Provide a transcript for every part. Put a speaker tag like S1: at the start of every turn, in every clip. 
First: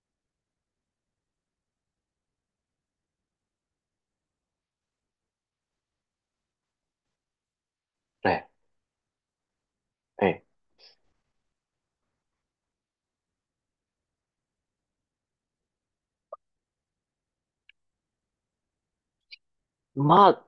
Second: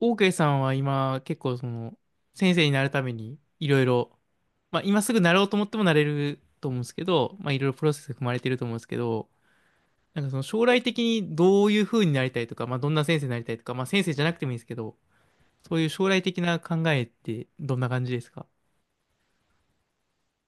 S1: オーケーさんは今結構その先生になるためにいろいろ、まあ今すぐなろうと思ってもなれると思うんですけど、まあいろいろプロセスが踏
S2: え
S1: まれて
S2: え、
S1: ると思うんですけど、なん
S2: え
S1: かその
S2: え、
S1: 将来的にどういう風になりたいとか、まあどんな先生になりたいとか、まあ先生じゃなくてもいいんですけど、そういう将来的な考えってどんな感じですか？
S2: まあ、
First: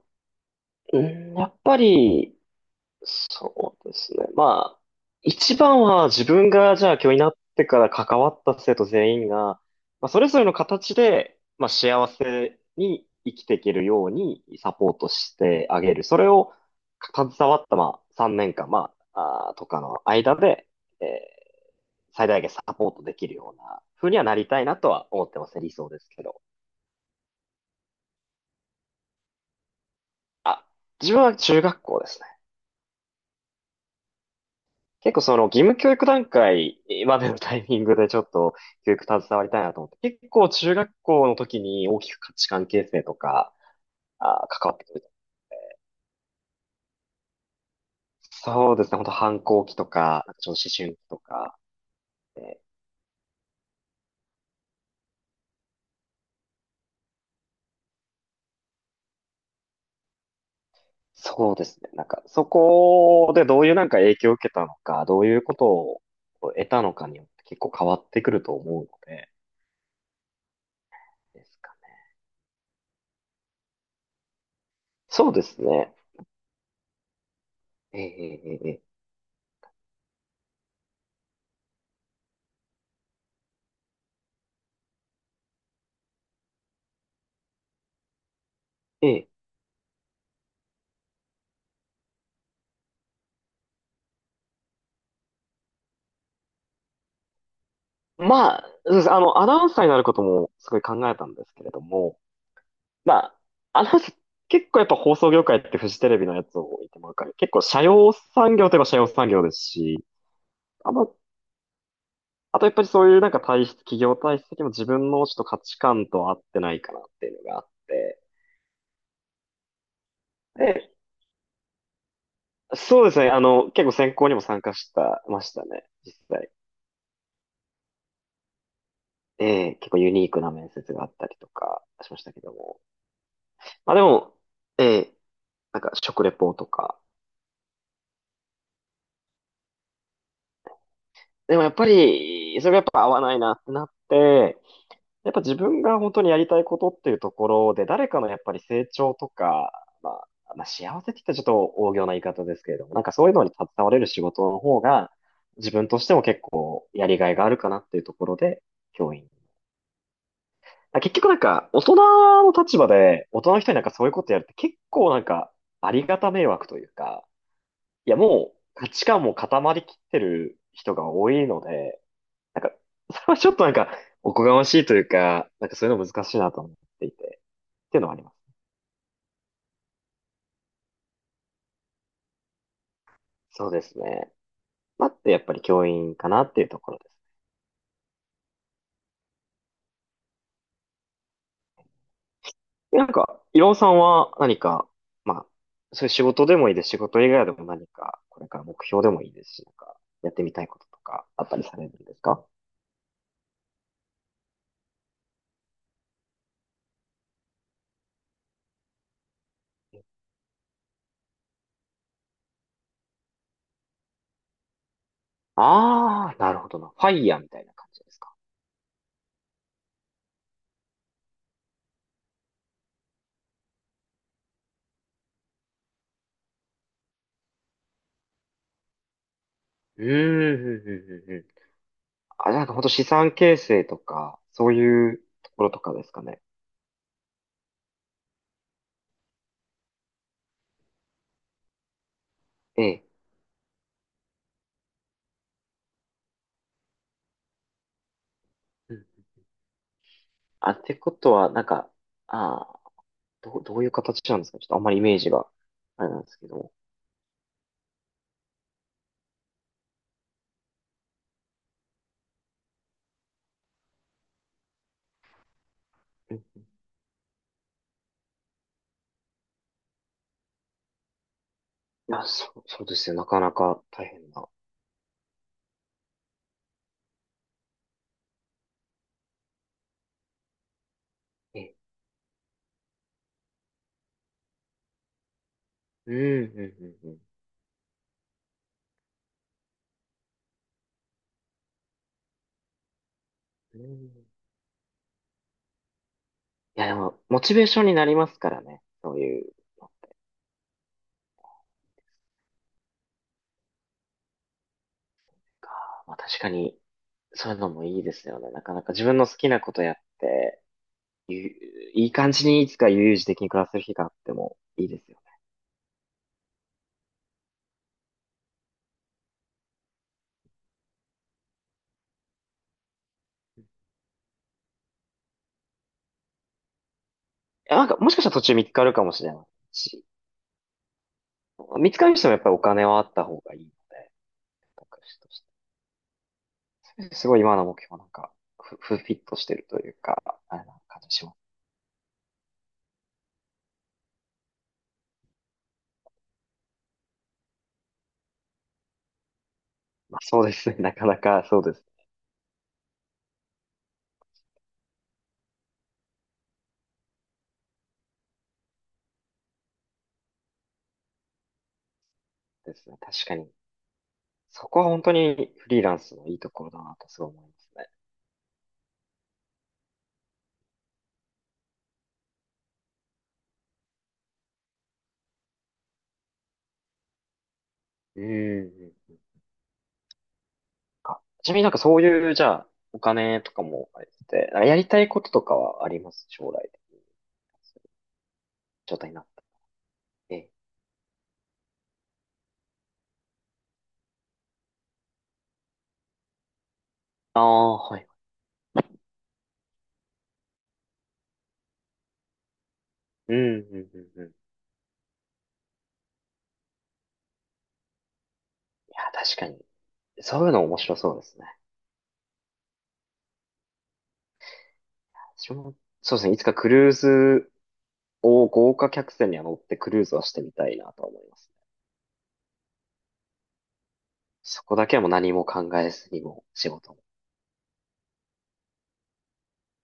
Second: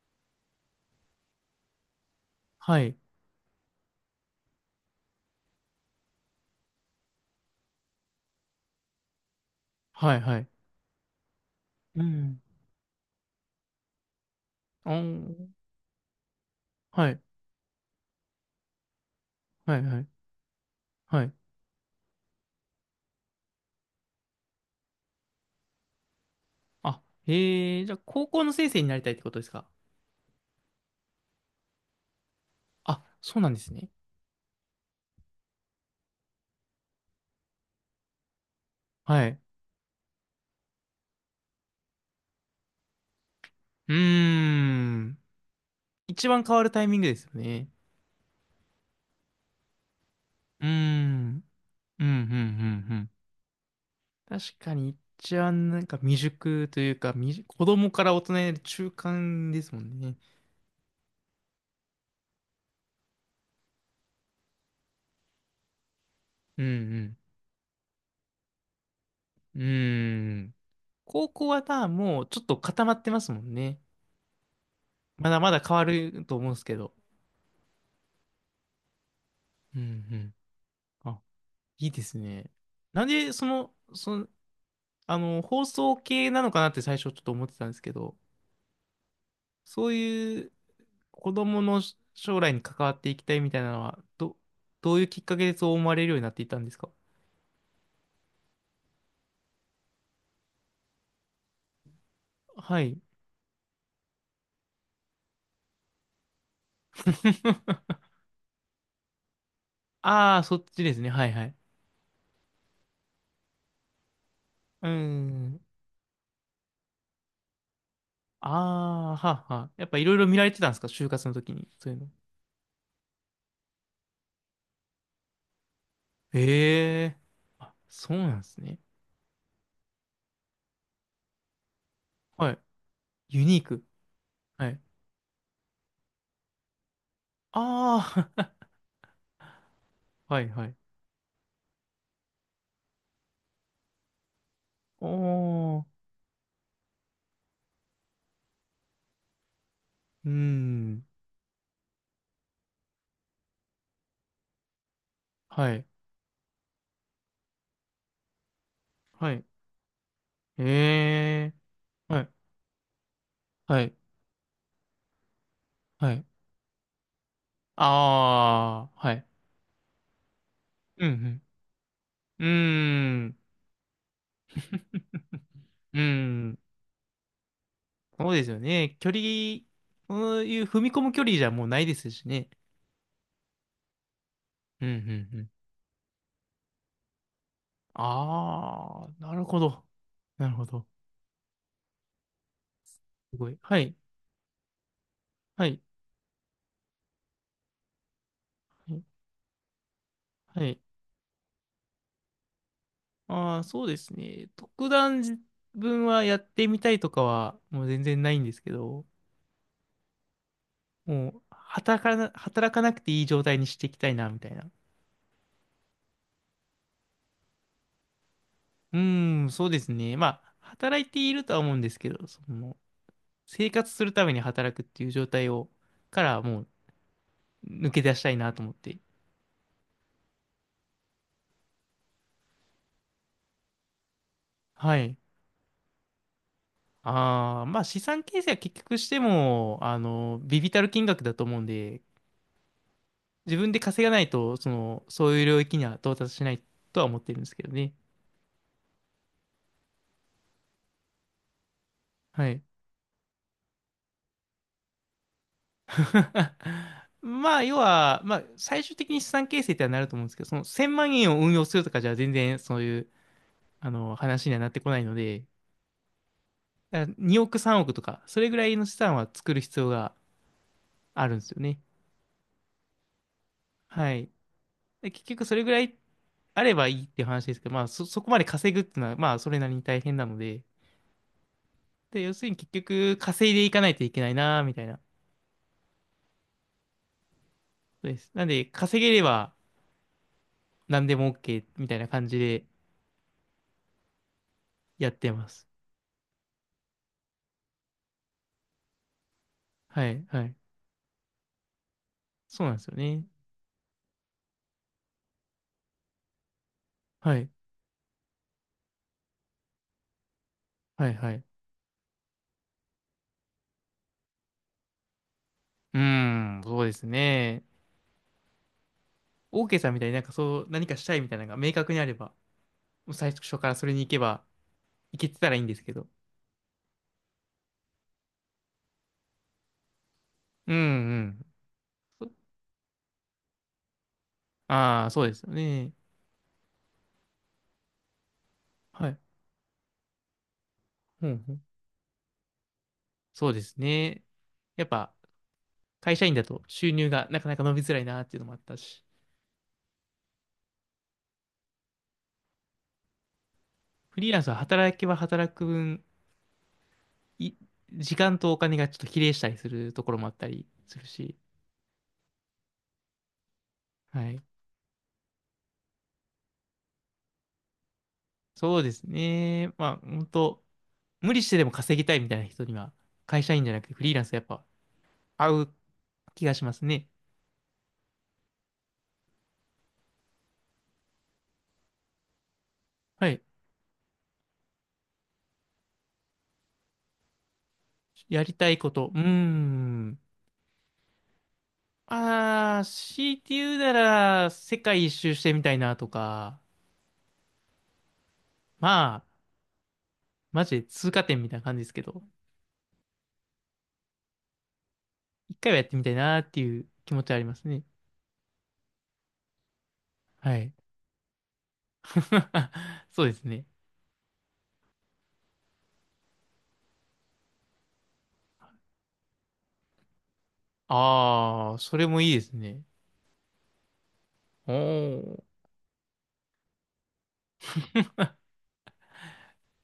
S2: うんやっぱり、
S1: はい。
S2: そうですね。まあ、一番は自分がじゃあ教員になってから関わった生徒全員が、まあ、
S1: はい、
S2: それ
S1: は
S2: ぞれ
S1: い。
S2: の形で、まあ、
S1: う
S2: 幸
S1: ん。
S2: せに生きていけるようにサポ
S1: あ
S2: ートし
S1: ー、
S2: てあげる。それを
S1: はい、
S2: 携わった、まあ、3年間、まあ、あーと
S1: は
S2: か
S1: い、
S2: の
S1: はい、
S2: 間で、え
S1: はい。
S2: ー最大限サポートできるような風にはなりたいなとは思ってますね。理想ですけど。
S1: あ、へえ、じゃあ高校の先生になりたいってことですか？
S2: あ、自分は中学校ですね。
S1: あ、そうなんですね。
S2: 結構その義務教育段階までのタイミングでちょっと教育携
S1: はい。
S2: わりたいなと思って、結構中学校の時に大きく価値観形成とか、
S1: うー
S2: 関わってくる。
S1: ん。一番変わるタイミングですよね。
S2: そうですね、本当反抗期とか、なんかちょっと
S1: うー
S2: 思春期と
S1: ん。
S2: か、
S1: うん、うん、う
S2: えー
S1: ん、うん。確かに、一番なんか未熟というか、未熟、子供から大人への中間ですもんね。
S2: そうですね、なんかそこでどういうなんか影響を受けたのか、どういうことを
S1: う
S2: 得たのか
S1: ん、
S2: によって結構変わってくると思うので、
S1: うん。うーん。高
S2: で
S1: 校
S2: す
S1: は
S2: か
S1: な、
S2: ね。
S1: もうちょっと固まってますもんね。ま
S2: そう
S1: だ
S2: で
S1: まだ
S2: す
S1: 変わ
S2: ね。
S1: ると思うんですけど。
S2: ええええええ
S1: うん、うん。あ、いいですね。なんで、あの、放送系なのかなって最初ちょっと思ってたんですけど、
S2: ええ
S1: そういう子供の将来に関わっていきたいみたいなのは、どういうきっかけでそう思われるようになっていったんですか？
S2: まあ、そうです。あの、アナウンサーになることもすごい考えたんですけれども、
S1: はい。
S2: まあ、あの、結構やっぱ放送業界ってフジテレビのやつを見てもわかる。結構社 用産業といえば社用産業ですし、
S1: ああ、そっち
S2: あ
S1: ですね。
S2: の、
S1: はいはい。
S2: あとやっぱりそういうなんか体質、企業体質的にも自
S1: うー
S2: 分のちょっと価
S1: ん。
S2: 値観と合ってないかなっていうのがあって。
S1: ああ、はあはあ。やっぱいろいろ見られてたんですか、
S2: で、
S1: 就活の時に。そういうの。
S2: そうですね、あの、結構選考にも参加したましたね、実際。
S1: ええ。あ、そうなんですね。
S2: ええ、結構ユニークな面接があったりとかしましたけ
S1: は
S2: ど
S1: い。
S2: も。
S1: ユニーク。
S2: まあでも、
S1: はい。
S2: ええ、なんか食レポとか。
S1: ああ、はいはい。
S2: でもやっぱり、それがやっぱ合わないなってなって、やっぱ自
S1: お
S2: 分
S1: ー。
S2: が本当にやりたいことっていうところで、誰かのやっぱり成長とか、ま
S1: うー
S2: あ、まあ、幸
S1: ん。
S2: せって言ったらちょっと大行な言い方ですけれども、なんかそういうのに携われる仕事の方が、
S1: は
S2: 自
S1: い。
S2: 分としても結構やりがいがあるかなっていうところで、教員。
S1: はい。
S2: あ結局なん
S1: ええ。
S2: か、大
S1: はい。
S2: 人の立場で、大人の人にな
S1: は
S2: んか
S1: い。
S2: そういうことやるって結構なんか、あり
S1: は
S2: が
S1: い。
S2: た迷惑というか、いやもう価
S1: ああ、
S2: 値
S1: は
S2: 観
S1: い。
S2: も固まりきってる人が
S1: う
S2: 多
S1: ん、
S2: いので、
S1: うー
S2: なんか、それは
S1: ん、
S2: ちょっとなんか、おこがましいというか、なんかそういう
S1: うー
S2: の難しいな
S1: ん、
S2: と思っていて。っていうのはあり
S1: そ
S2: ま
S1: うです
S2: す。
S1: よね。距離、そういう踏み込む距離じゃもうないですしね。
S2: そうですね。
S1: うん、う
S2: まあ、ってや
S1: ん、う
S2: っ
S1: ん。
S2: ぱり教員かなっていうところです。
S1: ああ、なるほど。なるほど。
S2: なん
S1: す
S2: か、
S1: ごい。
S2: 伊郎
S1: は
S2: さ
S1: い、
S2: んは何か、まあ、
S1: はい、
S2: そういう仕事でもいいです。仕事以外でも何か、これから目
S1: は
S2: 標
S1: い。
S2: でもいいですし、なんか、やってみた
S1: は
S2: い
S1: い、
S2: こととか、あったりされるんですか？
S1: ああー、そうですね。特段自分はやってみたいとかはもう全然ないんですけど、もう働かなくていい状態にしていきたいな、みたいな。
S2: ああー、なるほどな。ファイヤーみたいな感じですか。
S1: うーん、そうですね。まあ、働いているとは思うんですけど、その、生活するために働くっていう状態を、からもう抜け出したいなと思って。
S2: うーん、うんうんうんうんあ、なんか本当資産形成とか、そう
S1: は
S2: い
S1: い。
S2: うところとかですかね。
S1: ああ、まあ資産形成は結局しても、あの、微々たる金額だと思うんで、
S2: ええ。
S1: 自分で稼がないと、その、そういう領域には到達しないとは思ってるんですけどね。
S2: うん。あ、ってことは、なんか、
S1: はい。
S2: ああ、どういう形なんですか？ちょっとあんまりイメージが、あれなんですけ ど。
S1: まあ、要は、まあ、最終的に資産形成ってはなると思うんですけど、その1000万円を運用するとかじゃ全然そういう、あの、話にはなってこないので、
S2: うん
S1: だから2億3億とか、それぐらいの資産は作る必要があるんですよね。
S2: あ、そうですよ。なかなか大
S1: は
S2: 変
S1: い。
S2: な。
S1: で、結局それぐらいあればいいっていう話ですけど、そこまで稼ぐっていうのは、まあそれなりに大変なので、
S2: え、
S1: で、要するに結局稼いでいかないといけないな、みたいな。
S2: うん、うん、うん、
S1: そうです。なんで、稼げれば何でも OK みたいな感じで
S2: うん。うん
S1: やってます。
S2: いや、でも、モチベーションになりますからね。そういうの
S1: はい、はい。そうなんですよね。
S2: が。まあ、確かに、
S1: は
S2: そ
S1: い、
S2: ういうのもいいですよね。なかなか自分の好きなことやって、
S1: はい、は
S2: ゆ
S1: い。
S2: いい感じにいつか悠々自適に暮らせる日があってもいいですよね。
S1: うーん、そうですね。OK さんみたいになんかそう、何かしたいみたいなのが明確にあれば、もう最初からそれに行けば、行けてたらいいんですけど。
S2: いや、なんか、もしかしたら途中見つかるかもしれないし、
S1: うん、うん。
S2: 見つかる人もやっぱりお金はあった方がいいので、僕
S1: あ
S2: と
S1: あ、そうです
S2: し
S1: よね。
S2: て。すごい今の目標なんか、フ
S1: は
S2: ィ
S1: い。
S2: ットしてるというか、あれな感じし
S1: う
S2: ま
S1: ん、
S2: す。
S1: うん、そうですね。やっぱ会社員だと収入がなかなか伸びづらいなっていうのもあったし、
S2: まあ、そうですね。なかなかそうです、
S1: フリーランスは働けば働く分、い、時間とお金がちょっと比例したりするところもあったりするし、
S2: ですね。確かに。
S1: はい。
S2: そこは本当にフリーランスのいいところだなとすごい思いますね。
S1: そうですね。まあ、本当無理してでも稼ぎたいみたいな人には、会社員じゃなくてフリーランスやっぱ合う気がしますね。
S2: うんうん。あちなみになんかそういう、じゃあ、お
S1: はい。
S2: 金とかもあれて、あやりたいこととかはあります将来で。
S1: やりたいこ
S2: 状
S1: と。
S2: 態
S1: う
S2: に
S1: ー
S2: なった。
S1: ん。
S2: ええ。
S1: ああ、強いて言うなら、世界一周してみたいなとか、
S2: ああ、はい。
S1: まあ、マジで通過点みたいな感じですけど、
S2: うん。い
S1: 一回はやってみたいなっていう気持ちはありますね。
S2: や、確かに。そういう
S1: は
S2: の
S1: い。
S2: 面白そうですね。
S1: そうですね。
S2: 私も、そうですね。いつかクルーズを豪華客船には乗ってクルーズはしてみたいなとは思いますね。
S1: ああ、それもいいですね。
S2: そ
S1: お
S2: こだけはもう何
S1: お、
S2: も考えずにもう仕事を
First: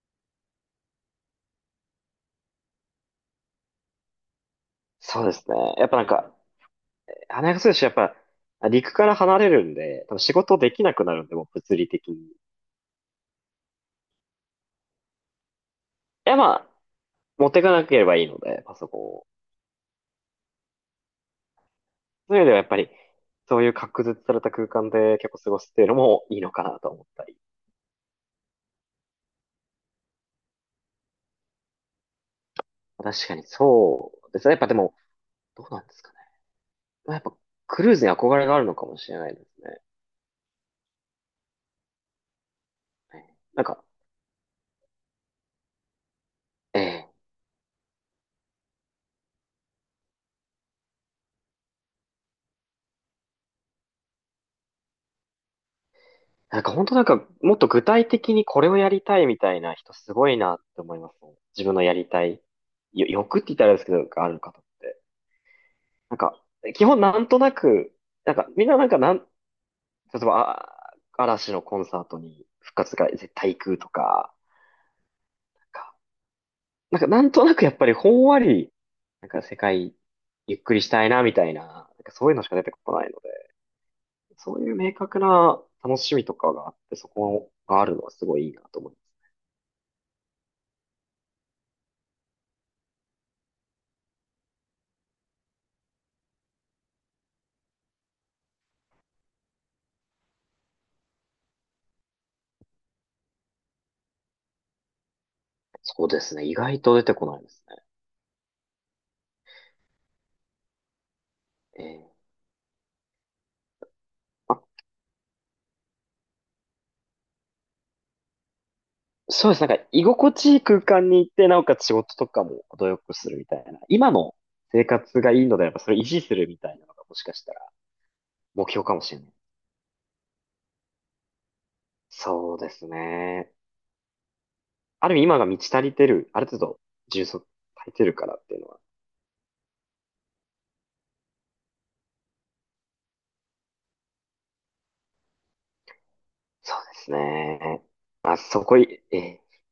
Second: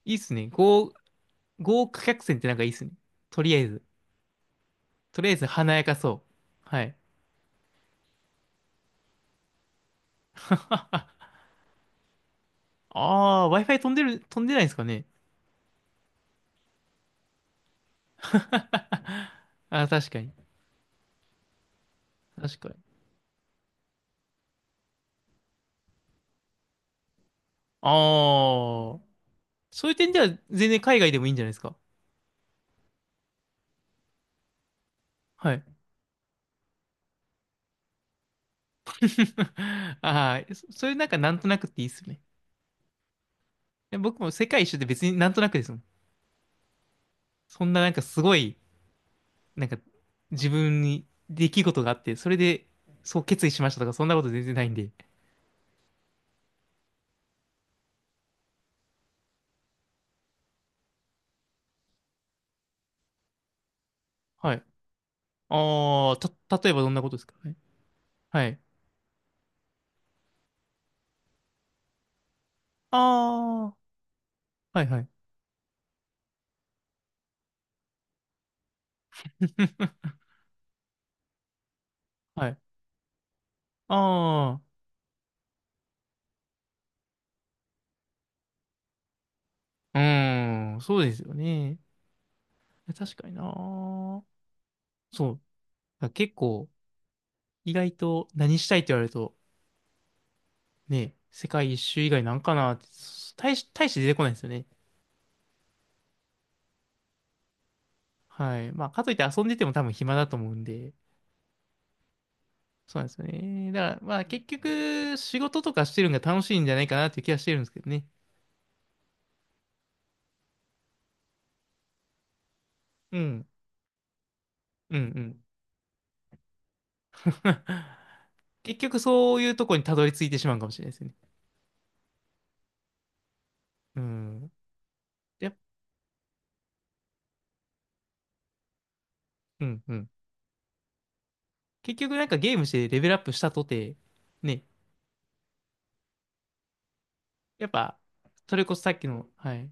S1: いいっすね。豪華客船ってなんかいいっすね。とりあえず。と
S2: そう
S1: りあ
S2: で
S1: えず
S2: すね。
S1: 華や
S2: やっ
S1: か
S2: ぱなん
S1: そ
S2: か、
S1: う。はい。
S2: 花す選しやっぱ、陸から離れるんで、多分仕事できなくなるんで、もう物理的に。
S1: ああ、Wi-Fi 飛んでる、飛んでないんですかね。
S2: や、まあ、持っていかなければいいので、パソコンを。
S1: ああ、確かに。
S2: そういう意味では
S1: 確
S2: やっ
S1: かに。
S2: ぱり、そういう隔絶された空間で結構過ごすっていうのもいいのかなと思ったり。
S1: ああ、そういう点では全然海外でもいいんじゃないですか。
S2: 確かにそうですね。やっぱでも、
S1: はい。
S2: どうなんですかね。まあ、やっぱ、クルーズに憧れがあるのかもしれないで すね。
S1: ああ、そそれなんかなんとなくっていいっすよね。
S2: なんか、
S1: 僕も世界一周って別になんとなくですもん。
S2: ええ
S1: そんななんかすごい、なんか自分に出来事があって、それでそう決意しましたとか、そんなこと全然ないんで。
S2: なんか本当なんか、もっと具体的にこれをやりたいみたいな人すごいなって思いますね。自分のやりたい、欲って言ったらあれですけど、ある
S1: はい。
S2: 方って。
S1: あ
S2: な
S1: あ、
S2: んか、
S1: 例えば
S2: 基
S1: どん
S2: 本
S1: なこと
S2: な
S1: で
S2: ん
S1: すか？
S2: と
S1: は
S2: な
S1: い。
S2: く、なんか、
S1: はい。
S2: みんななんかなん、例えば、あ、嵐のコンサートに復活が絶対行
S1: あ
S2: くと
S1: あ、
S2: か、
S1: はいはい。
S2: なんかなんとなくやっぱりほんわり、なんか世界 ゆっくりしたいなみたいな、なんかそういうの
S1: は
S2: しか
S1: い。
S2: 出てこないので、そ
S1: ああ、
S2: ういう明確な楽しみとかがあって、そこがあるのはすごいいいなと思います。
S1: うーん、そうですよね。確かにな。そう。だから結構、意外と何したいって言われると、ね、世界一周以外なんかなって、大して出てこないですよね。
S2: そうですね。意外と出てこないですね。
S1: はい。まあ、かといって遊んでても多分暇だと思うんで、
S2: ええ
S1: そうなんですよね。だから、まあ結
S2: あ、
S1: 局、仕事とかしてるのが楽しいんじゃないかなっていう気はしてるんですけどね。
S2: そうです。なんか、居心地いい空間に行って、なおかつ仕事とかも程よく
S1: う
S2: する
S1: ん。
S2: みたいな。今の生
S1: うん、う
S2: 活がい
S1: ん。
S2: いのであれば、それを維持するみたいなのがもしかしたら 目
S1: 結
S2: 標か
S1: 局
S2: もしれない。
S1: そういうとこにたどり着いてしまうかもしれないですね。
S2: そうですね。
S1: うん。
S2: ある意味今が
S1: やっ、
S2: 満ち足りてる、ある程度充足足りてるからっていうのは。
S1: うん、うん。結局なんかゲームしてレベルアップしたとて、ね、
S2: そうです
S1: やっ
S2: ね。
S1: ぱ、
S2: まあ、
S1: それ
S2: そ
S1: こ
S2: こ
S1: そさっ
S2: い、
S1: き
S2: え
S1: の、
S2: え
S1: はい、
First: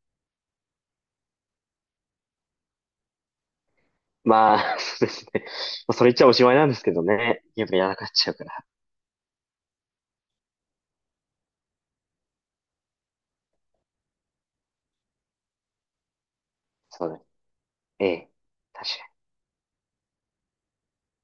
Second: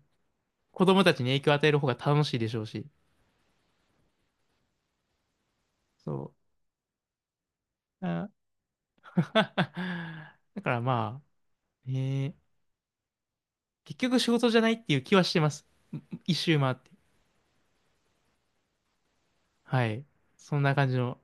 S1: 子供たちに影響を与える方が楽しいでしょうし、
S2: まあ、そうですね。まあ、それ言っちゃ
S1: そ
S2: おしまいなんですけどね。やっぱやら
S1: う。
S2: かっち
S1: あ、
S2: ゃうから。
S1: だからまあ、ね、結局仕事じゃないっていう気はしてます。一周回って。
S2: そうだね。ええ確かに。
S1: はい。そんな感じの